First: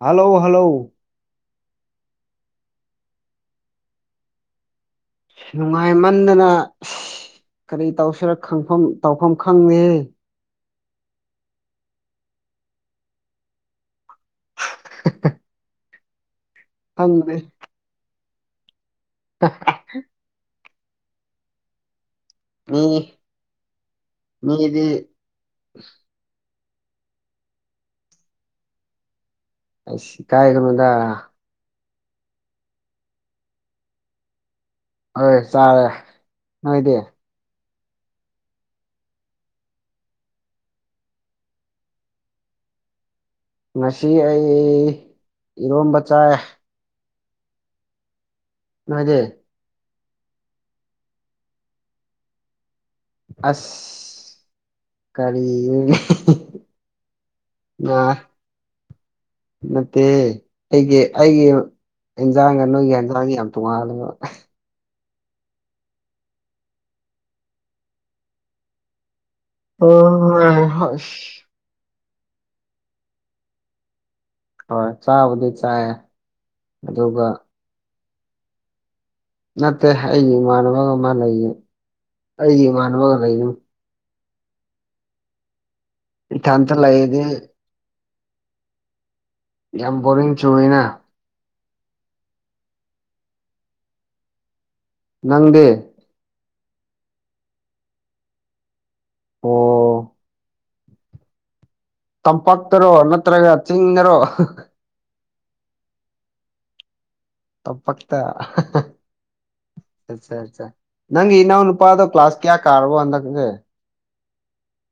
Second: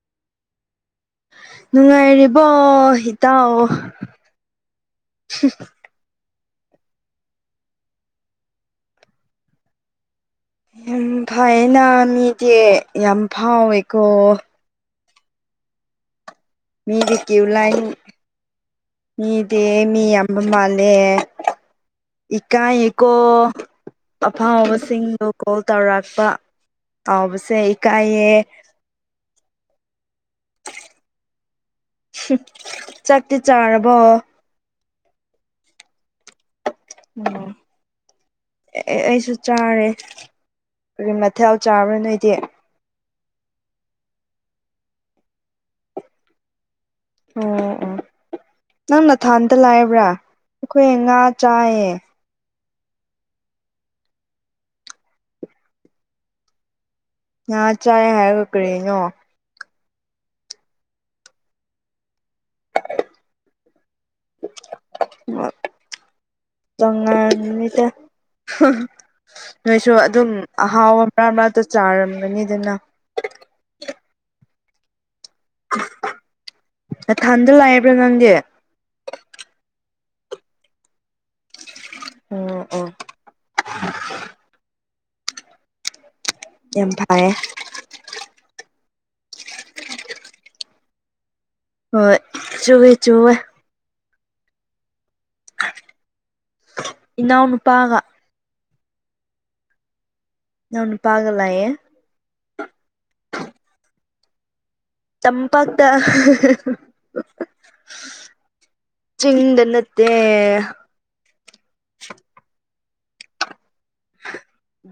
hello hello ꯅꯨꯡꯉꯥꯏꯔꯤꯕꯣ ꯏꯇꯥꯎ ꯅꯨꯡꯉꯥꯏꯃꯟꯗꯅ ꯀꯔꯤ ꯇꯧꯁꯤꯔ ꯈꯪꯐꯝ ꯇꯧꯐꯝ ꯈꯪꯗꯦ ꯌꯥꯝ ꯐꯩꯌꯦꯅ ꯃꯤꯗꯤ ꯌꯥꯝ ꯐꯥꯎꯋꯦꯀꯣ [unintelligible] ꯃꯤꯗꯤ ꯈꯪꯗꯦ ꯀ꯭ꯌꯨ ꯂꯥꯏꯟ ꯃꯤꯗꯤ ꯃꯤ ꯌꯥꯝꯕ ꯃꯥꯜꯂꯦ ꯏꯀꯥꯏ ꯃꯤ ꯀꯣ ꯃꯤꯗꯤ ꯑꯐꯥꯎꯕꯁꯤꯡꯗꯣ ꯀꯣꯜ ꯇꯧꯔꯛꯄ ꯀꯥꯎꯕꯁꯦ ꯏꯀꯥꯏꯌꯦ ꯢꯁ ꯢꯀꯥꯏ ꯒꯅꯨꯗ ꯆꯥꯛꯇꯤ ꯆꯥꯔꯕꯣ ꯍꯣꯏ ꯆꯥꯔꯦ ꯅꯣꯏꯗꯤ ꯑꯣ ꯑꯦ ꯑꯩꯁꯨ ꯆꯥꯔꯦ ꯑꯗꯨꯒꯤ ꯃꯊꯦꯜ ꯆꯥꯕ꯭ꯔꯥ ꯅꯣꯏꯗꯤ ꯉꯁꯤ ꯑꯩ ꯏꯔꯣꯝꯕ ꯆꯥꯥꯏ ꯑꯣ ꯑꯣ ꯅꯪ ꯅꯣꯏꯗꯤ ꯅꯊꯥꯟꯗ ꯂꯩꯕ꯭ꯔꯥ ꯑꯩꯈꯣꯏ ꯉꯥ ꯆꯥꯏꯌꯦ ꯑꯁ ꯀꯔꯤꯅꯣꯅꯦ ꯉꯥ ꯆꯥꯏ ꯍꯥꯏꯔꯒ ꯀꯔꯤꯅꯣ ꯅꯠꯇꯦ ꯑꯩꯒꯤ ꯑꯩꯒꯤ ꯏꯟꯖꯥꯡꯒ ꯅꯣꯏꯒꯤ ꯌꯦꯟꯖꯥꯡꯒ ꯌꯥꯝ ꯇꯣꯡꯉꯥꯜꯂꯦꯕ ꯑ [unintelligible] ꯇꯣꯉꯥꯜꯂꯤꯅꯤꯗ ꯅꯣꯏꯁꯨ ꯑꯗꯨꯝ ꯍꯣꯏ ꯑꯍꯥꯎꯕ ꯃꯔꯥꯛ ꯃꯔꯛꯇ ꯆꯥꯔꯝꯒꯅꯤꯗꯅ ꯍꯣꯏ ꯆꯥꯕꯗꯤ ꯅꯊꯟꯗ ꯂꯩꯕ꯭ꯔꯥ ꯅꯪꯗꯤ ꯅꯠꯇꯦ ꯑꯩꯒꯤ ꯏꯃꯥꯟꯅꯕꯒ ꯃꯥ ꯂꯩ ꯑꯩꯒꯤ ꯑꯣ ꯑꯣ ꯏꯃꯥꯟꯅꯕꯒ ꯂꯩꯌꯦ [unintelligible] ꯢꯊꯥꯜꯗ ꯌꯥꯝ ꯂꯩꯔꯗꯤ ꯐꯩꯌꯦ ꯌꯥꯝ ꯕꯣꯔꯤꯡ ꯆꯨꯏꯋꯦꯅ ꯍꯣꯢ ꯆꯨꯍꯦ ꯆꯨꯍꯦ ꯅꯪꯗꯤ ꯏꯅꯥꯎ ꯅꯨꯨꯄꯥꯒ ꯑꯣ ꯢꯅꯥꯎ ꯅꯨꯄꯥꯒ ꯂꯩꯌꯦ ꯇꯝꯄꯥꯛꯇꯔꯣ ꯅꯠꯇ꯭ꯔꯒ ꯆꯤꯡꯗꯔꯣ ꯇꯝꯄꯥꯛꯇ ꯇꯥꯝꯄꯥꯛꯇ ꯆꯤꯡꯗ ꯅꯠꯇꯦ ꯅꯪ ꯏꯅꯥꯎ ꯅꯨꯄꯥꯗꯣ ꯀ꯭ꯂꯥꯁ ꯀꯌꯥ ꯀꯥꯔꯕꯣ ꯍꯥꯟꯗꯥꯛꯗꯤ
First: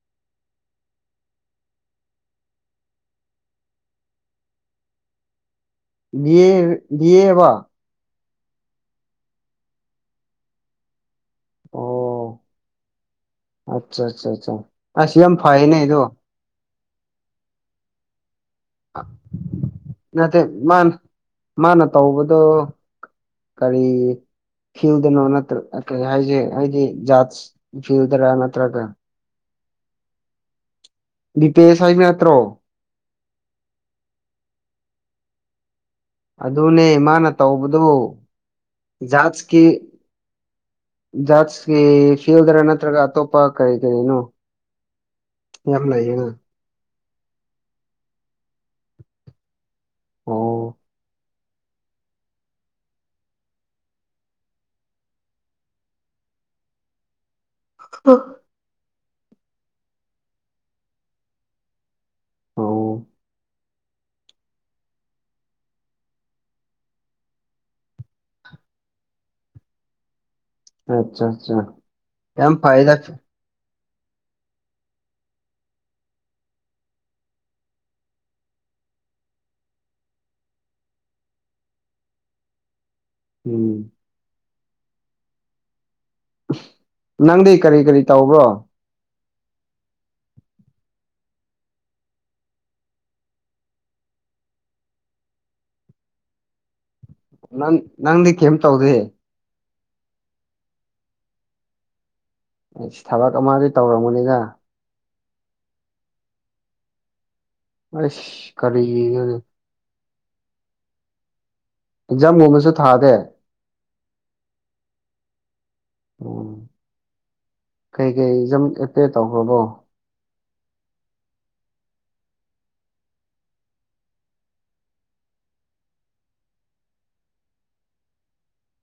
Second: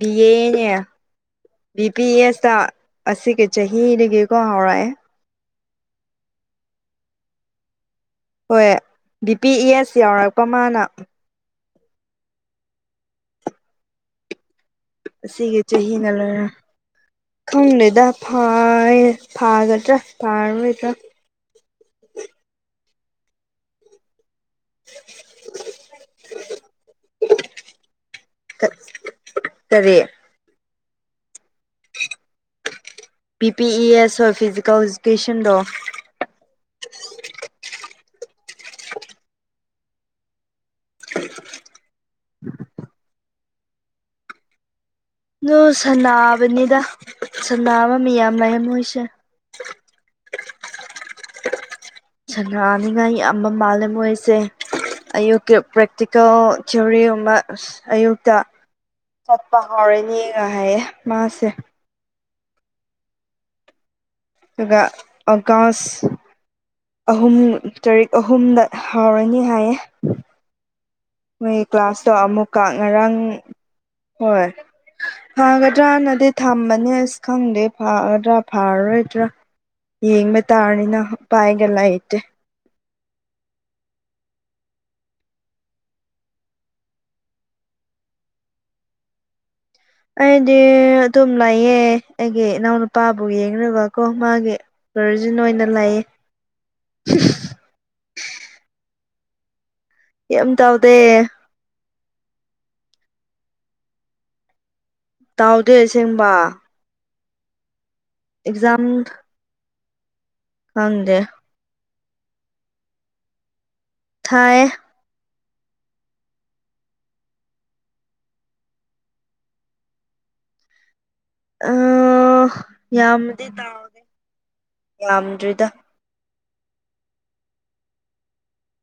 ꯕꯤ ꯑꯦ ꯕꯤ ꯄꯤ ꯑꯦꯁꯇ ꯑꯁꯤꯒꯤ ꯆꯍꯤꯗꯒꯤꯀꯣ ꯍꯧꯔꯛꯑꯦ ꯕꯤꯌꯦ ꯕꯤꯌꯦꯕꯣ ꯍꯣꯏ ꯕꯤ ꯄꯤ ꯏ ꯑꯦꯁ ꯌꯧꯔꯛꯄ ꯃꯥꯅ ꯑꯣ ꯑꯠꯆꯥ ꯑꯠꯆꯥ ꯑꯆꯥ ꯑꯁ ꯌꯥꯝ ꯑꯁꯤꯒꯤ ꯐꯩꯌꯦꯅꯦ ꯑꯗꯣ ꯆꯍꯤꯅ ꯂꯣꯏꯔꯦ ꯈꯪꯗꯦꯗ ꯐꯥꯏ ꯐꯥꯒꯗ꯭ꯔꯥ ꯅꯠꯇꯦ ꯃꯥꯅ ꯐꯥꯔꯣꯏꯗ꯭ꯔꯥ ꯃꯥꯅ ꯇꯧꯕꯗꯣ ꯀꯔꯤ ꯐꯤꯜꯗꯅꯣ ꯅꯠꯇ꯭ꯔ ꯀꯩ ꯍꯥꯏꯁꯦ ꯍꯥꯏꯗꯤ ꯖꯥꯠ ꯐꯤꯜꯗꯔꯥ ꯅꯠꯇ꯭ꯔꯒ ꯀꯔꯤ ꯕꯤ ꯄꯤ ꯑꯦꯁ ꯍꯥꯏꯕ ꯅꯠꯇ꯭ꯔꯣ ꯕꯤ ꯄꯤ ꯏ ꯑꯦꯁ ꯍꯣꯏ ꯐꯤꯖꯤꯀꯦꯜ ꯏꯖꯨꯀꯦꯁꯟꯗꯣ ꯑꯗꯨꯅꯦ ꯃꯥꯅ ꯇꯧꯕꯗꯣ ꯖꯥꯠꯁꯀꯤ ꯖꯥꯠꯁꯀꯤ ꯐꯤꯜꯗꯔ ꯅꯠꯇ꯭ꯔꯒ ꯑꯇꯣꯞꯄ ꯀꯔꯤ ꯀꯔꯤꯅꯣ ꯅꯣꯏ ꯌꯥꯝ ꯂꯩꯌꯦꯅ ꯁꯟꯅꯥꯕꯅꯤꯗ ꯁꯟꯅꯥꯕ ꯃꯤꯌꯥꯝ ꯂꯩꯌꯦ ꯃꯣꯏꯁꯦ ꯑꯣ ꯁꯟꯅꯥꯅꯤꯉꯥꯏ ꯌꯥꯝꯕ ꯃꯥꯜꯂꯦ ꯃꯣꯏꯁꯦ ꯑꯌꯨꯛꯀꯤ ꯄ꯭ꯔꯦꯛꯇꯤꯀꯦꯜ ꯊꯤꯑꯣꯔꯤꯒꯨꯝꯕ ꯑꯁ ꯑꯌꯨꯛꯇ ꯆꯠꯄ ꯍꯧꯔꯅꯤꯒ ꯍꯥꯏꯌꯦ ꯃꯥꯁꯦ ꯑꯣ ꯑꯗꯨꯒ ꯑꯣꯀꯥꯁ ꯑꯍꯨꯝ ꯇꯔꯤꯛ ꯑꯍꯨꯝꯗ ꯍꯥꯎꯔꯅꯤ ꯍꯥꯏꯌꯦ ꯑꯠꯆꯥ ꯑꯠꯆꯥ ꯃꯣꯏꯒꯤ ꯀ꯭ꯂꯥꯁꯇꯣ ꯌꯥꯝ ꯑꯃꯨꯛꯀ ꯐꯩꯗ ꯉꯔꯥꯡ ꯍꯣꯏ ꯐꯒꯗ꯭ꯔꯥꯅꯗꯤ ꯊꯝꯕꯅꯦ ꯑꯁ ꯈꯪꯗꯦ ꯐꯒꯗ꯭ꯔꯥ ꯐꯔꯔꯣꯏꯗ꯭ꯔꯥ ꯌꯦꯡꯕ ꯇꯥꯅꯤꯅ ꯄꯥꯏꯒ ꯂꯩꯇꯦ ꯎꯝ ꯅꯪꯗꯤ ꯀꯔꯤ ꯀꯔꯤ ꯇꯧꯕ꯭ꯔꯣ ꯑꯩꯗꯤ ꯑꯗꯨꯝ ꯂꯩꯑꯦ ꯑꯩꯒꯤ ꯏꯅꯥꯎ ꯅꯨꯄꯥꯕꯨ ꯌꯦꯡꯔꯒ ꯀꯣ ꯃꯥꯒꯤ ꯀꯔꯖꯤꯟ ꯑꯣꯏꯅ ꯂꯩꯌꯦ ꯅꯪ ꯅꯪꯗꯤ ꯀꯦꯝ ꯇꯧꯗꯦ ꯀꯦꯝ ꯇꯧꯗꯦ ꯏꯁ ꯊꯕꯛ ꯑꯃꯗꯤ ꯇꯧꯔꯝꯒꯅꯤꯗ ꯇꯥꯎꯗꯦ ꯑꯁꯦꯡꯕ ꯑꯥꯏꯁ ꯑꯦꯛꯖꯥꯝ ꯀꯔꯤꯅꯣꯅꯦ ꯈꯪꯗꯦ ꯑꯦꯛꯖꯥꯝꯒꯨꯝꯕꯁꯨ ꯊꯥꯗꯦ ꯊꯥꯏꯌꯦ ꯑꯣ ꯀꯩꯀꯩ ꯑꯦꯛꯖꯥꯝ ꯑꯦꯄꯤꯌꯔ ꯇꯧꯈ꯭ꯔꯕꯣ ꯑ ꯌꯥꯝꯃꯗꯤ ꯇꯥꯎꯗꯦ ꯌꯥꯝꯗ꯭ꯔꯤꯗ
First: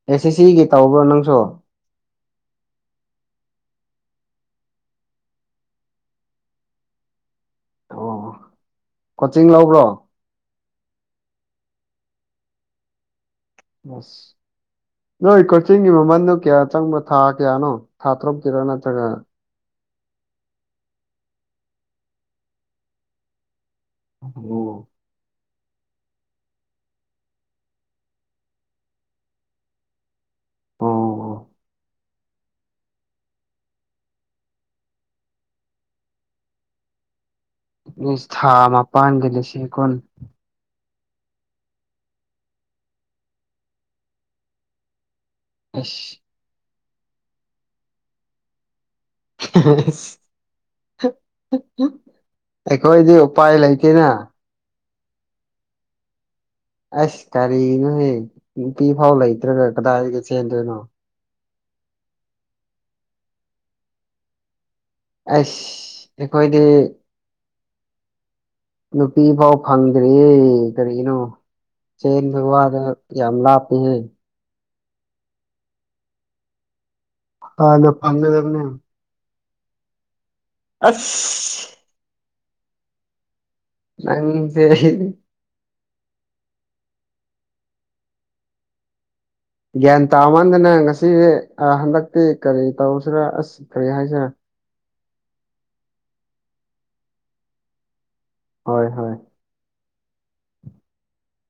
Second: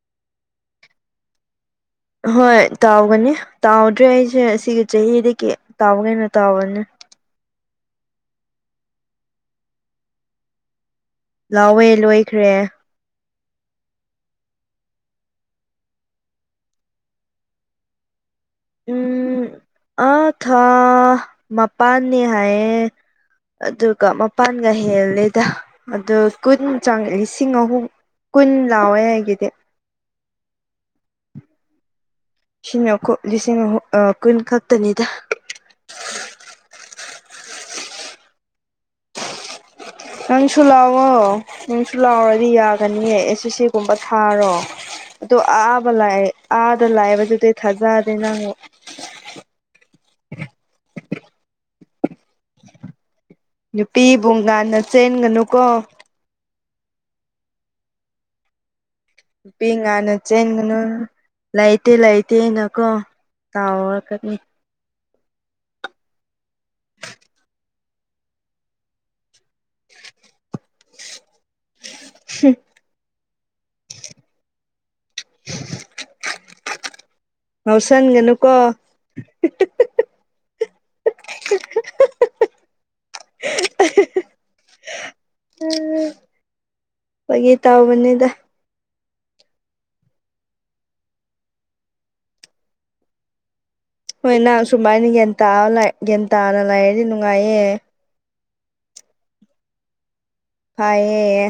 ꯑꯦꯁ ꯑꯦꯁ ꯁꯤꯒꯤ ꯇꯧꯕ꯭ꯔꯣ ꯅꯪꯁꯨ ꯍꯣꯏ ꯇꯥꯎꯒꯅꯤ ꯇꯥꯎꯗ꯭ꯔꯦ ꯑꯩꯁꯦ ꯁꯤꯒꯤ ꯆꯍꯤꯗꯒꯤ ꯇꯥꯎꯒꯦꯅ ꯇꯥꯎꯕꯅꯤ ꯑꯣ ꯀꯣꯆꯤꯡ ꯂꯧꯕ꯭ꯔꯣ ꯂꯧꯋꯦ ꯂꯣꯏꯈ꯭ꯔꯦ ꯑꯁ ꯅꯣꯏ ꯀꯣꯆꯤꯡꯒꯤ ꯃꯃꯟꯗꯣ ꯀꯌꯥ ꯆꯪꯕ ꯊꯥ ꯀꯌꯥꯅꯣ ꯊꯥ ꯇꯔꯨꯛꯀꯤꯔꯣ ꯅꯠꯇ꯭ꯔꯒ ꯎꯝ ꯑꯥ ꯊꯥ ꯃꯄꯥꯟꯅꯤ ꯍꯥꯏꯌꯦ ꯑꯗꯨꯒ ꯑꯣ ꯃꯄꯥꯟꯒ ꯍꯦꯜꯂꯦꯗ ꯑꯗꯣ ꯀꯨꯟ ꯆꯪ ꯂꯤꯁꯤꯡ ꯑꯍꯨꯝ ꯀꯨꯟ ꯂꯥꯎꯋꯦ ꯑꯩꯒꯤꯗꯤ ꯑꯣ ꯁꯤꯅꯀꯣ ꯂꯤꯁꯤꯡ ꯑꯍꯨꯝ ꯑ ꯀꯨꯟ ꯈꯛꯇꯅꯤꯗ ꯏꯁ ꯊꯥ ꯃꯥꯄꯥꯟꯗ ꯂꯤꯁꯤꯡ ꯀꯨꯟ ꯅꯪꯁꯨ ꯂꯥꯎꯋꯣ ꯅꯪꯁꯨ ꯂꯥꯎꯔꯗꯤ ꯌꯥꯒꯅꯤꯌꯦ ꯑꯦꯁ ꯑꯦꯁ ꯁꯤꯒꯨꯝꯕ ꯊꯥꯔꯣ ꯑꯗꯣ ꯑꯥꯕ ꯑꯁ ꯂꯥꯛꯑꯦ ꯑꯥꯗ ꯂꯥꯏꯕꯗꯨꯗꯤ ꯊꯥꯖꯗꯦ ꯅꯪ [unintelligible] ꯑꯩꯈꯣꯏꯗꯤ ꯎꯄꯥꯏ ꯂꯩꯇꯦꯅ ꯅꯨꯄꯤꯕꯨ ꯉꯥꯟꯅ ꯆꯦꯟꯒꯅꯨꯀꯣ ꯑꯁ ꯀꯥꯔꯤꯒꯤꯅꯣꯍꯦ ꯅꯨꯄꯤ ꯐꯥꯎ ꯂꯩ ꯅꯨꯄꯤ ꯉꯥꯟꯅ ꯆꯦꯡꯒꯅꯨ ꯂꯩꯇꯦ ꯂꯩꯇꯦ ꯅꯀꯣ ꯇꯥꯎꯔꯛꯀꯅꯤ ꯑꯁ ꯑꯩꯈꯣꯏꯗꯤ ꯅꯨꯄꯤ ꯐꯥꯎ ꯐꯪꯗ꯭ꯔꯤꯌꯦ ꯀꯔꯤꯒꯤꯅꯣ ꯆꯦꯟꯕ ꯋꯥꯗꯣ ꯌꯥꯝ ꯂꯥꯞꯄ‌ꯦꯍ‌ꯦ ꯍꯥꯟꯅ ꯉꯥꯎꯁꯟꯒꯅꯨꯀꯣ ꯐꯪꯒꯗꯕꯅꯦ ꯑꯁ [unintelligible] ꯅꯪꯖꯦ ꯍꯤ ꯑ ꯐꯥꯒꯤ ꯇꯧꯕꯅꯤꯗ ꯒ꯭ꯌꯥꯟ ꯇꯥꯃꯟꯗꯅ ꯉꯁꯤꯗꯤ ꯑꯥ ꯍꯟꯗꯛꯇꯤ ꯀꯔꯤ ꯇꯧꯁꯤꯔ ꯑꯁ ꯀꯔꯤ ꯍꯥꯏꯁꯤꯔ ꯍꯣꯏ ꯅꯪ ꯁꯨꯃꯥꯏꯅ ꯒ꯭ꯌꯥꯟ ꯇꯥꯕ ꯂꯩ ꯒ꯭ꯌꯥꯟ ꯇꯥꯅ ꯂꯩꯔꯗꯤ ꯅꯨꯡꯉꯥꯏꯌꯦ ꯍꯣꯏ ꯍꯣꯏ ꯐꯥꯏꯌꯦ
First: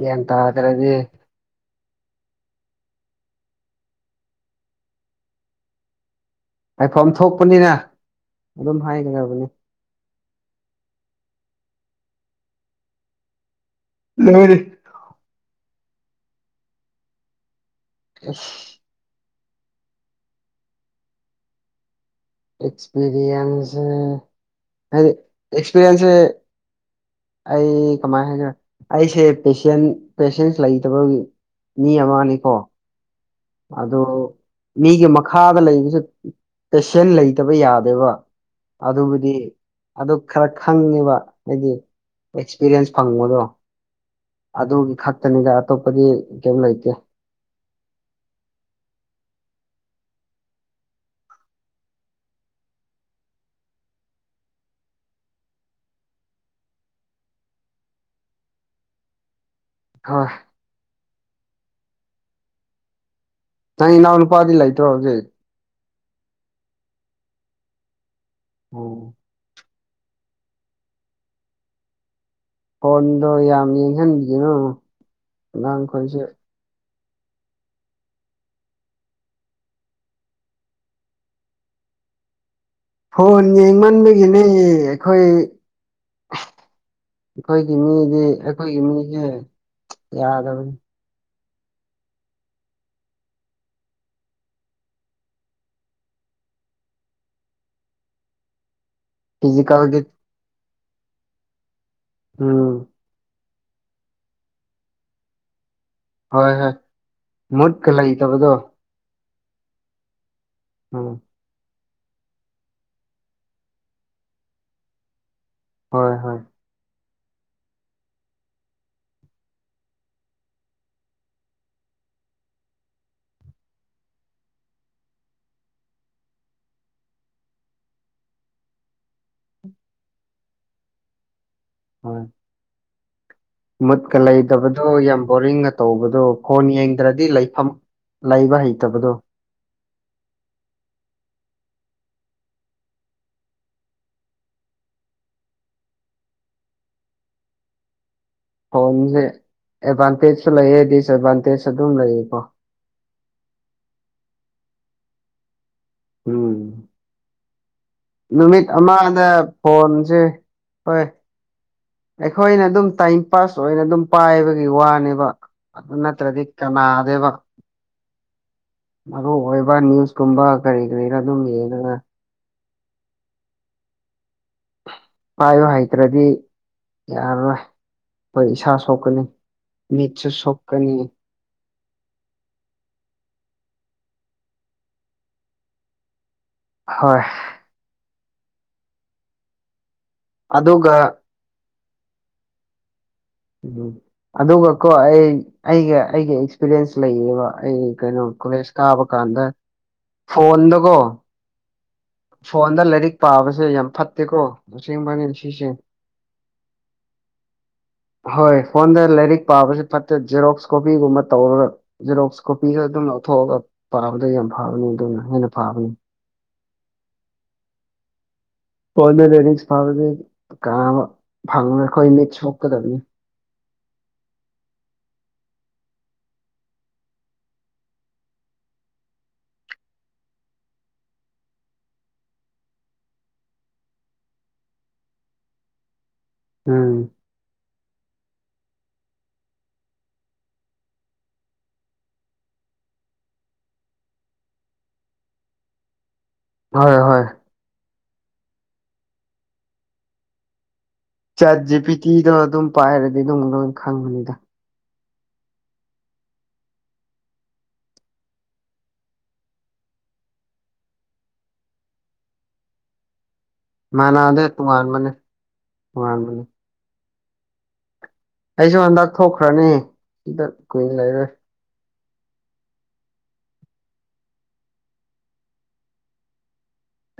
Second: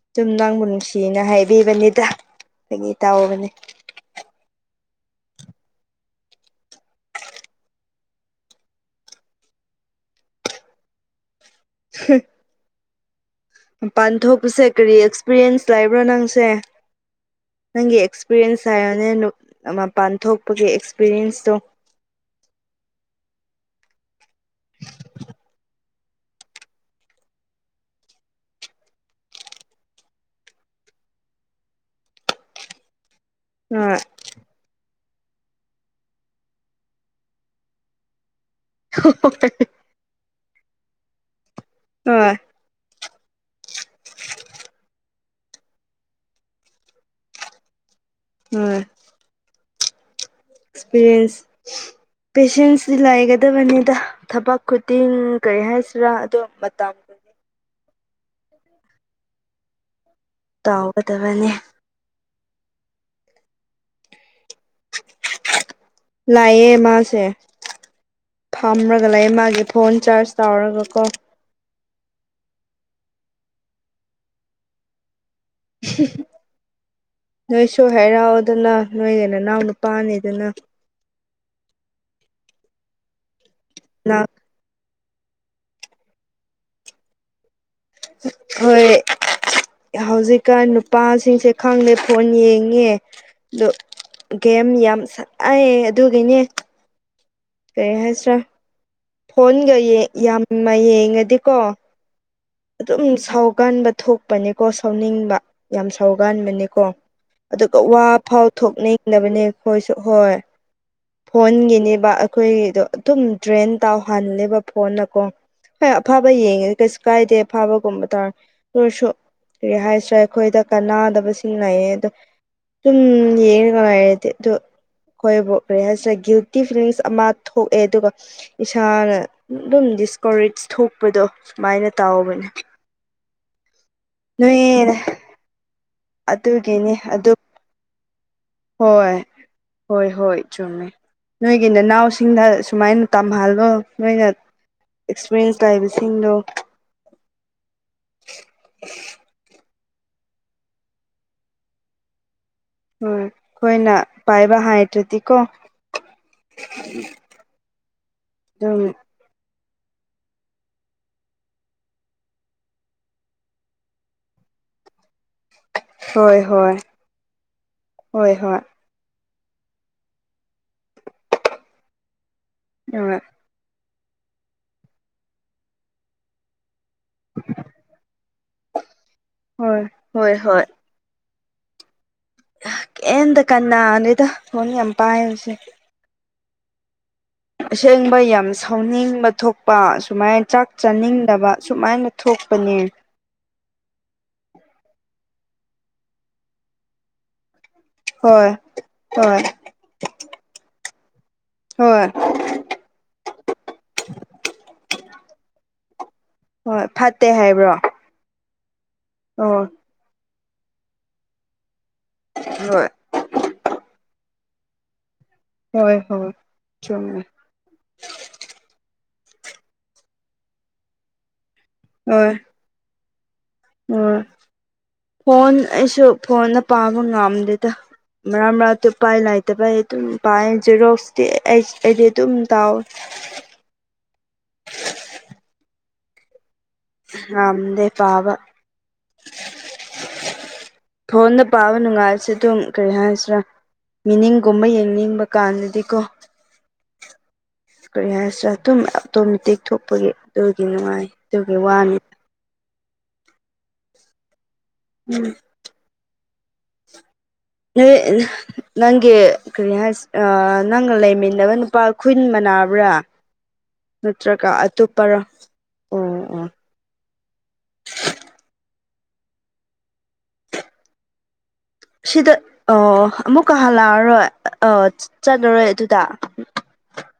ꯒ꯭ꯌꯥꯟ ꯁꯨꯝ ꯅꯪꯕꯨ ꯇꯥꯗ꯭ꯔꯗꯤ ꯅꯨꯡꯁꯤꯅ ꯍꯥꯏꯕꯤꯕꯅꯤꯗ ꯐꯥꯒꯤ ꯇꯥꯎꯕꯅꯤ ꯍꯥꯏꯐꯝ ꯊꯣꯛꯄꯅꯤꯅ ꯑꯗꯨꯝ ꯍꯥꯏꯒꯗꯕꯅꯤ ꯍꯨꯝ ꯃꯄꯥꯟ ꯂꯣꯏꯔꯦ ꯊꯣꯛꯄꯁꯦ ꯀꯔꯤ ꯑꯦꯛꯁꯄꯤꯔꯤꯌꯦꯟꯁ ꯂꯩꯕ꯭ꯔꯥ ꯅꯪꯁꯦ ꯅꯪꯒꯤ ꯑꯦꯛꯁꯄꯤꯔꯤꯌꯦꯟꯁ ꯍꯥꯏꯌꯣꯅꯦ ꯅꯨꯞ ꯃꯄꯥꯟ ꯊꯣꯛꯄꯒꯤ ꯑꯦꯛꯁꯄꯤꯔꯤꯌꯦꯟꯁꯇꯣ ꯑꯦꯁꯄꯤꯔꯤꯌꯦꯟꯁꯦ ꯍꯥꯏꯗꯤ ꯑꯦꯁꯄꯤꯔꯤꯌꯦꯟꯁꯦ ꯑꯩ ꯀꯃꯥꯏꯅ ꯍꯥꯏꯁꯤꯔꯥ ꯑꯩꯁꯦ ꯄꯦꯁꯦꯟ ꯄꯦꯁꯦꯟꯁ ꯂꯩꯇꯕꯒꯤ ꯃꯤ ꯑꯃꯅꯤꯀꯣ ꯍꯣꯏ ꯑꯗꯨ ꯃꯤꯒꯤ ꯃꯈꯥꯗ ꯂꯩꯕꯁꯦ ꯄꯦꯁꯦꯟ ꯂꯩꯇꯕ ꯌꯥꯗꯦꯕ ꯑꯗꯨꯕꯨꯗꯤ ꯑꯗꯨ ꯈꯔ ꯈꯪꯉꯦꯕ ꯍꯥꯏꯗꯤ ꯍꯣꯏ ꯑꯦꯛꯁꯄꯤꯔꯤꯌꯦꯟꯁ ꯐꯪꯕꯗꯣ ꯑꯗꯨꯒꯤ ꯈꯛ ꯇꯅꯤꯗ ꯑꯇꯣꯞꯄꯗꯤ ꯀꯩꯝ ꯂꯩꯇꯦ [unintelligible] ꯑꯦꯛꯁꯄꯤꯔꯤꯌꯦꯟꯁ ꯄꯦꯁꯦꯟꯁꯇꯤ ꯂꯩꯒꯗꯕꯅꯤꯗ ꯊꯕꯛ ꯈꯨꯗꯤꯡ ꯀꯔꯤ ꯍꯥꯏꯁꯤꯔꯥ ꯑꯗꯣ ꯃꯇꯝ ꯍꯣꯏ ꯇꯥꯎꯒꯗꯕꯅꯤ ꯅꯪ ꯏꯅꯥꯎ ꯅꯨꯄꯥꯗꯤ ꯂꯩꯇ꯭ꯔꯣ ꯍꯧꯖꯤꯛ ꯂꯩꯌꯦ ꯃꯥꯁꯦ ꯎꯝ ꯐꯝꯔꯒ ꯂꯩꯌꯦ ꯃꯥꯒꯤ ꯐꯣꯟ ꯆꯥꯔꯖ ꯇꯧꯔꯒ ꯀꯣ ꯐꯣꯟꯗꯣ ꯌꯥꯝ ꯌꯦꯡꯁꯟꯕꯤꯒꯅꯣ ꯑꯉꯥꯡꯈꯣꯏꯁꯦ ꯅꯣꯏꯁꯨ ꯍꯥꯏꯔꯥꯎꯑꯣꯗꯅ ꯅꯣꯏꯒꯤ ꯅꯅꯥꯎ ꯅꯨꯄꯥꯅꯤꯗꯅ ꯐꯣꯟ ꯌꯦꯡꯃꯟꯕꯒꯤꯅꯦ ꯑꯩꯈꯣꯏ ꯑꯩꯈꯣꯏꯒꯤ ꯃꯤꯗꯤ ꯑꯩꯈꯣꯏꯒꯤ ꯍꯣꯏ ꯃꯤꯖꯦ ꯌꯥꯗꯕꯅꯤ ꯄꯥꯁꯤꯡꯁꯦ ꯈꯪꯗꯦ ꯐꯣꯟ ꯌꯦꯡꯉꯦ ꯑꯗꯣ ꯒꯦꯝ ꯌꯥꯝ ꯁꯥꯠꯅꯩ ꯑꯗꯨꯒꯤꯅꯦ ꯀꯔꯤ ꯍꯥꯏꯁꯤꯔꯥ ꯐꯣꯟꯒ ꯐꯤꯖꯤꯀꯦꯜꯒꯤ ꯌꯦꯡ ꯌꯥꯝꯃ ꯌꯦꯡꯉꯗꯤꯀꯣ ꯎꯝ ꯑꯗꯨꯝ ꯁꯥꯎꯒꯟꯕ ꯊꯣꯛꯄꯅꯤꯀꯣ ꯁꯥꯎꯅꯤꯡꯕ ꯌꯥꯝ ꯍꯣꯏ ꯍꯣꯏ ꯁꯧꯒꯥꯟꯕꯅꯤꯀꯣ ꯑꯗꯨꯒ ꯃꯨꯠꯀ ꯋꯥ ꯐꯥꯎ ꯂꯩꯇꯕꯗꯣ ꯊꯣꯛꯅꯤꯡꯗꯕꯅꯦ ꯑꯩꯈꯣꯏꯁꯨ ꯍꯣꯏ ꯎꯝ ꯐꯣꯟꯒꯤꯅꯦꯕ ꯑꯩꯈꯣꯏꯒꯤꯗꯣ ꯑꯗꯨꯝ ꯗ꯭ꯔꯦꯟ ꯇꯧꯍꯜꯂꯦꯕ ꯐꯣꯟꯅꯀꯣ ꯍꯣꯏ ꯑꯐꯕ ꯌꯦꯡꯉꯗꯤ ꯀꯩꯁꯨ ꯀꯥꯏꯗꯦ ꯐꯥꯕꯒꯨꯝꯕ ꯇꯥꯔꯦ ꯑꯣꯏꯔꯁꯨ ꯀꯔꯤ ꯍꯥꯏꯁꯤꯔꯥ ꯑꯩꯈꯣꯏꯗ ꯀꯥꯟꯅꯗꯕꯁꯤꯡ ꯂꯩꯌꯦ ꯑꯗꯣ ꯁꯨꯝ ꯌꯦꯡꯔꯒ ꯂꯩꯔꯗꯤ ꯗꯣ ꯑꯩꯈꯣꯏꯕꯨ ꯀꯔꯤ ꯍꯥꯏꯁꯤꯔꯦ ꯒꯤꯜꯇꯤ ꯐꯤꯂꯤꯡꯁ ꯑꯃ ꯊꯣꯛꯑꯦ ꯑꯗꯨꯒ ꯏꯁꯥꯅ ꯑꯗꯨꯝ ꯗꯤꯁꯀꯣꯔꯦꯖ ꯊꯣꯛꯄꯗꯣ ꯁꯨꯃꯥꯏꯅ ꯍꯣꯏ ꯇꯥꯎꯕꯅꯦ ꯃꯨꯠꯀ ꯂꯩꯇꯕꯗꯣ ꯌꯥꯝ ꯕꯣꯔꯤꯡꯒ ꯇꯧꯕꯗꯣ ꯐꯣꯟ ꯑꯗꯨꯒꯤꯅꯤ ꯌꯦꯡꯗ꯭ꯔꯗꯤ ꯑꯗꯨ ꯂꯩꯐꯝ ꯂꯩꯕ ꯍꯩ ꯍꯣꯏ ꯍꯣꯏ ꯍꯣꯏ ꯆꯨꯝꯃꯦ ꯅꯣꯏꯒꯤ ꯏꯅꯥꯎꯁꯤꯡꯗ ꯁꯨꯃꯥꯏꯅ ꯇꯝꯍꯜꯂꯣ ꯅꯣꯏꯅ ꯑꯦꯛꯁꯄꯤꯔꯤꯌꯦꯟꯁ ꯂꯩꯕꯁꯤꯡꯗꯣ ꯐꯣꯟꯁꯦ ꯑꯦꯗꯚꯥꯟꯇꯦꯖꯁꯨ ꯂꯩꯌꯦ ꯗꯤꯁꯑꯦꯠꯚꯥꯟꯇꯦꯖ ꯑꯗꯨꯝ ꯂꯩꯌꯦꯀꯣ ꯍꯣꯢ ꯑꯩꯈꯣꯏꯅ ꯄꯥꯏꯕ ꯍꯥꯏꯇ꯭ꯔꯗꯤꯀꯣ ꯎꯝ ꯅꯨꯃꯤꯠ ꯑꯗꯨꯝ ꯑꯃꯗ ꯐꯣꯟꯁꯦ ꯍꯣꯏ ꯑꯩꯈꯣꯏꯅ ꯑꯗꯨꯝ ꯇꯥꯏꯝ ꯄꯥꯁ ꯑꯣꯏꯅ ꯑꯗꯨꯝ ꯄꯥꯏꯕꯒꯤ ꯋꯥꯅꯦꯕ ꯑꯗꯨ ꯍꯣꯏ ꯅꯠꯇ꯭ꯔꯗꯤ ꯍꯣꯏ ꯀꯥꯟꯅꯗꯦꯕ ꯍꯣꯏ ꯍꯣꯏ ꯃꯔꯨ ꯑꯣꯏꯕ ꯅꯤꯌꯨꯁꯀꯨꯝꯕ ꯀꯔꯤ ꯀꯔꯤꯔ ꯑꯗꯨꯝ ꯌꯦꯡꯉꯒ ꯍꯣꯢ ꯄꯥꯏꯕ ꯍꯩꯇ꯭ꯔꯗꯤ ꯌꯥꯔꯔꯣꯏ ꯈꯣꯢ ꯏꯁꯥ ꯁꯣꯛꯀꯅꯤ ꯍꯣꯏ ꯃꯤꯠꯁꯨ ꯍꯣꯏ ꯍꯣꯏ ꯁꯣꯛꯀꯅꯤ ꯀꯤꯝꯇ ꯀꯅꯥꯅꯗꯦꯗ ꯐꯣꯟ ꯌꯥꯝ ꯄꯥꯏꯕꯁꯦ ꯍꯣꯏ ꯑꯁꯦꯡꯕ ꯌꯥꯝ ꯁꯥꯎꯅꯤꯡꯕ ꯊꯣꯛꯄ ꯁꯨꯃꯥꯏꯅ ꯆꯥꯛ ꯑꯗꯨꯒ ꯆꯥꯅꯤꯡꯗꯕ ꯁꯨꯃꯥꯏꯅ ꯊꯣꯛꯄꯅꯦ ꯎꯝ ꯑꯗꯨꯒꯀꯣ ꯑꯩ ꯑꯩꯒ ꯑꯩꯒ ꯑꯦꯛꯁꯄꯤꯔꯤꯌꯦꯟꯁ ꯂꯩꯌꯦꯕ ꯑꯩ ꯀꯩꯅꯣ ꯍꯣꯏ ꯀꯂꯦꯁ ꯀꯥꯕ ꯍꯣꯏ ꯀꯥꯟꯗ ꯐꯣꯟꯗꯀꯣ ꯍꯣꯏ ꯐꯣꯟꯗ ꯂꯥꯏꯔꯤꯛ ꯄꯥꯕꯁꯦ ꯌꯥꯝ ꯐꯠꯇꯦꯀꯣ ꯑꯁꯦꯡꯕꯅꯤ ꯁꯤꯁꯦ ꯍꯣꯏ ꯐꯠꯇꯦ ꯍꯥꯏꯕ꯭ꯔꯣ ꯍꯣꯏ ꯐꯣꯟꯗ ꯂꯥꯏꯔꯤꯛ ꯑꯣ ꯄꯥꯕꯁꯤ ꯐꯠꯇꯦ ꯖꯦꯔꯣꯛꯁ ꯀꯣꯄꯤꯒꯨꯝꯕ ꯇꯧꯔꯥꯒ ꯖꯦꯔꯣꯛꯁ ꯀꯣꯄꯤ ꯈꯔ ꯍꯣꯏ ꯑꯗꯨꯝ ꯂꯧꯊꯣꯛꯑꯒ ꯄꯥꯕꯗ ꯌꯥꯝ ꯐꯕꯅꯤ ꯑꯗꯨꯅ ꯍꯦꯟꯅ ꯐꯕꯅꯤ ꯍꯣꯏ ꯍꯣꯏ ꯆꯨꯝꯃꯦ ꯐꯣꯟꯗ ꯂꯥꯢꯔꯤꯛ ꯄꯥꯕꯗꯤ ꯀꯥꯟꯅꯕ ꯐꯪꯉꯣꯢ ꯈꯣꯏ ꯃꯤꯠꯁꯦ ꯁꯣꯛꯀꯗꯕꯅꯤ ꯍꯣꯢ ꯐꯣꯟ ꯑꯩꯁꯨ ꯐꯣꯟꯗ ꯄꯥꯕ ꯉꯝꯗꯦꯗ ꯃꯔꯥꯛ ꯃꯔꯥꯛ ꯎꯄꯥꯏ ꯂꯩꯥꯇꯕꯩ ꯑꯗꯨꯝ ꯄꯥꯏ ꯖꯦꯔꯣꯛꯁꯇꯤ ꯑꯩ ꯑꯩꯗꯤ ꯑꯗꯨꯝ ꯇꯥꯎꯋꯦ ꯎꯝ ꯉꯝꯗꯦ ꯄꯥꯕ ꯐꯣꯟꯗ ꯄꯥꯕ ꯅꯨꯡꯉꯥꯏꯕꯁꯦ ꯑꯗꯨꯝ ꯀꯔꯤ ꯍꯥꯏꯁꯤꯔꯥ ꯃꯤꯅꯤꯡꯒꯨꯝꯕ ꯌꯦꯡꯅꯤꯡꯕ ꯀꯥꯟꯗꯗꯤꯀꯣ ꯍꯣꯏ ꯍꯣꯏ ꯀꯔꯤ ꯍꯥꯏꯁꯤꯔ ꯑꯗꯨꯝ ꯑꯣꯇꯣꯃꯦꯇꯤꯛ ꯊꯣꯛꯄꯒꯤ ꯑꯗꯨꯒꯤ ꯅꯨꯡꯉꯥꯏ ꯑꯗꯨꯒꯤ ꯆꯠ ꯋꯥꯅꯤ ꯖꯤꯄꯤꯇꯤꯗꯣ ꯑꯗꯨꯝ ꯄꯥꯏꯔꯗꯤ ꯑꯗꯨꯝ ꯂꯣꯏ ꯈꯪꯕꯅꯤꯗ ꯎꯝ ꯅꯣꯏ [unintelligible] ꯅꯪꯒꯤ ꯀꯔꯤ ꯍꯥꯏꯁꯤꯔ ꯅꯪꯒ ꯂꯩꯃꯤꯟꯅꯕ ꯅꯨꯄꯥ ꯈꯨꯨꯟ ꯃꯅꯥꯕ꯭ꯔꯥ [unintelligible] ꯃꯥꯅꯗꯦ ꯅꯠꯇ꯭ꯔꯒ ꯇꯣꯉꯥꯟꯕꯅꯦ ꯑꯇꯣꯞꯄꯔꯣ ꯑꯣ ꯑꯣ ꯇꯣꯉꯥꯟꯕꯅꯦ ꯑꯩꯁꯨ ꯍꯟꯗꯛ ꯊꯣꯛꯈ꯭ꯔꯅꯤ ꯁꯤꯗ ꯀꯨꯏꯅ ꯂꯩꯔꯣꯏ ꯁꯤꯗ ꯑ ꯑꯃꯨꯛꯀ ꯍꯜꯂꯛꯑꯔꯣꯏ ꯑ ꯆꯠꯂꯔꯣꯏ ꯑꯗꯨꯗ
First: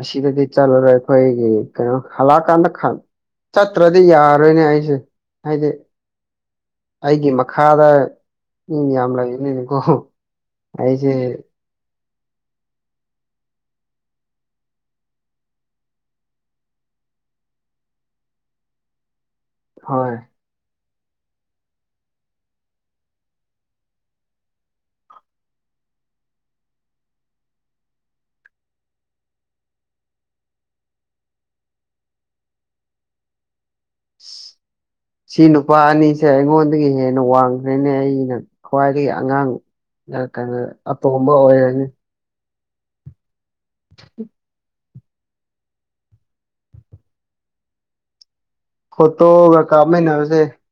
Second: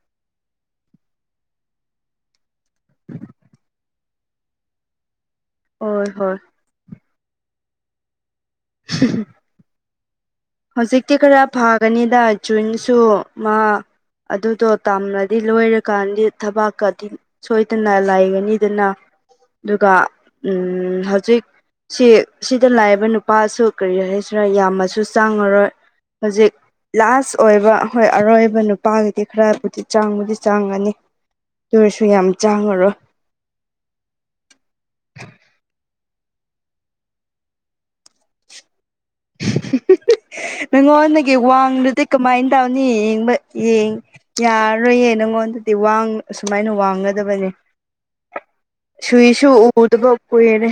ꯑꯁꯤꯗꯗꯤ ꯆꯠꯂꯔꯣꯏ ꯑꯩꯈꯣꯏꯒꯤ ꯀꯩꯅꯣ ꯍꯜꯂꯛꯑꯀꯥꯟꯗ ꯆꯠꯇ꯭ꯔ ꯑꯗꯨꯗꯤ ꯌꯥꯔꯣꯏꯅꯦ ꯑꯩꯁꯦ ꯍꯥꯏꯗꯤ ꯍꯣꯏ ꯍꯣꯏ ꯑꯩꯒꯤ ꯃꯈꯥꯗ ꯃꯤ ꯃꯌꯥꯝ ꯂꯩꯕꯅꯤꯅꯒꯣ ꯍꯧꯖꯤꯛꯇꯤ ꯈꯔ ꯐꯒꯅꯤꯗ ꯖꯨꯟꯁꯨ ꯃꯥ ꯑꯗꯨꯗꯣ ꯇꯝꯂꯗꯤ ꯂꯣꯏꯔꯀꯥꯟꯗꯤ ꯊꯕꯥꯛꯀꯗꯤ ꯁꯣꯏꯗꯅ ꯂꯩꯒꯅꯤꯗꯅ ꯑꯗꯨꯒ ꯍꯣꯏ ꯎꯝ ꯍꯧꯖꯤꯛ ꯁꯤ ꯁꯤꯗ ꯂꯥꯛꯏꯕ ꯅꯨꯄꯥꯁꯨ ꯀꯔꯤ ꯍꯥꯏꯁꯤꯔꯥ ꯌꯥꯝꯃꯁꯨ ꯆꯪꯉꯔꯣꯏ ꯍꯧꯖꯤꯛ ꯂꯥꯁ ꯑꯣꯏꯕ ꯍꯣꯏ ꯑꯔꯣꯏꯕ ꯅꯨꯄꯥꯒꯤꯗꯤ ꯈꯔꯕꯨꯗꯤ ꯆꯥꯡꯕꯨꯗꯤ ꯆꯥꯡꯒꯅꯤ ꯇꯨꯑꯣꯏꯔꯁꯨ ꯌꯥꯝ ꯆꯥꯡꯉꯔꯣꯏ [unintelligible] ꯁꯤ ꯅꯨꯄꯥ ꯑꯅꯤꯁꯦ ꯑꯩꯉꯣꯟꯗꯒꯤ ꯍꯦꯟꯅ ꯋꯥꯡꯈ꯭ꯔꯦꯅꯦ ꯑꯩꯅ ꯈ꯭ꯋꯥꯏꯗꯒꯤ ꯑꯉꯥꯡ ꯀꯩꯅꯣ ꯑꯇꯣꯝꯕ ꯑꯣꯏꯔꯅꯤ ꯀꯃꯥꯏꯟ ꯇꯧꯅꯤ ꯌꯦꯡꯕ ꯌꯦꯡ ꯌꯥꯔ ꯑꯔꯣꯏꯌꯦ ꯅꯪꯉꯣꯟꯗꯗꯤ ꯋꯥꯡ ꯑꯁꯨꯃꯥꯏꯅ ꯋꯥꯡꯒꯗꯕꯅꯦ ꯁꯨꯏꯁꯨ ꯐꯣꯇꯣꯒ ꯎꯗꯕ ꯀꯥꯞꯃꯤꯟꯅꯕꯁꯦ ꯀꯨꯏꯔꯦ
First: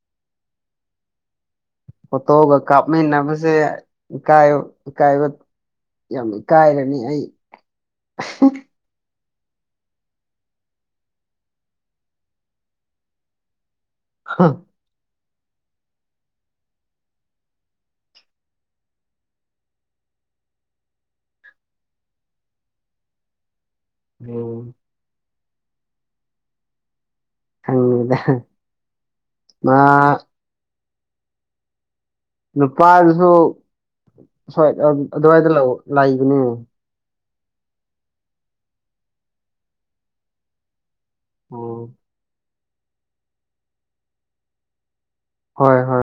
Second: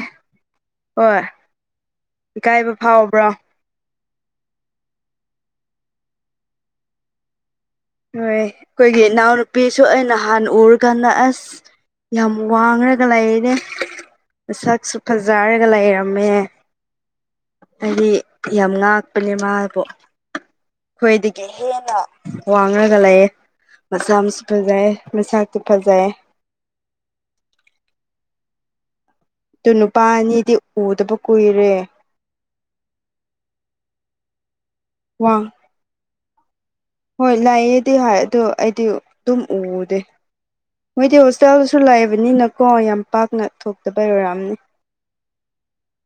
ꯍꯣꯏ ꯐꯣꯠꯇꯣꯒ ꯏꯀꯥꯏꯕ ꯐꯥꯎꯕ꯭ꯔꯣ ꯀꯥꯞꯃꯤꯟꯅꯕꯁꯦ ꯏꯀꯥꯏꯌꯣ ꯏꯀꯥꯏꯕ ꯌꯥꯝ ꯏꯀꯥꯏꯔꯅꯤ ꯑꯩ ꯅꯣꯏ ꯑꯈꯣꯏꯒꯤ ꯏꯅꯥꯎꯅꯨꯄꯤꯁꯨ ꯑꯩ ꯅꯍꯥꯟ ꯎꯔꯀꯥꯟꯗ ꯑꯁ ꯌꯥꯝ ꯋꯥꯡꯔꯒ ꯂꯩꯔꯦ ꯃꯁꯛꯁꯨ ꯐꯖꯔꯒ ꯂꯩꯔꯝꯃꯦ ꯍꯥꯏꯗꯤ ꯌꯥꯝ ꯉꯥꯛꯄꯅꯦ ꯃꯥꯕꯨ ꯑꯈꯣꯏꯗꯒꯤ ꯍꯦꯟꯅ ꯋꯥꯡꯔꯒ ꯂꯩꯌꯦ ꯃꯁꯝꯁꯨ ꯎꯝ ꯐꯖꯩ ꯃꯁꯛ ꯁꯨ ꯐꯖꯩꯌꯦ ꯈꯪꯉꯤꯗ ꯍ ꯑꯗꯨ ꯅꯨꯄꯥ ꯑꯅꯤꯗꯤ ꯎꯗꯕ ꯀꯨꯏꯔꯦ ꯅꯨꯄꯥꯗꯨꯁꯨ ꯁ꯭ꯋꯥꯏꯠ ꯑꯝ ꯋꯥꯡ ꯑꯗꯨꯋꯥꯏꯗ ꯂꯧ ꯂꯩꯕꯅꯦ ꯍꯣꯏ ꯂꯩꯌꯦꯗꯤ ꯍꯥꯏ ꯑꯗꯨ ꯑꯩꯗꯤ ꯇꯨꯝ ꯎꯗꯦ ꯃꯣꯏꯗꯤ ꯍꯣꯁ ꯇꯦꯜꯗꯁꯨ ꯍꯣꯏ ꯂꯩꯕꯅꯤꯅꯀꯣ ꯌꯥꯝ ꯄꯥꯛꯅ ꯊꯣꯛꯇꯕꯩ ꯑꯣꯏꯔꯝꯅꯤ ꯍꯣꯏ ꯍꯣꯏ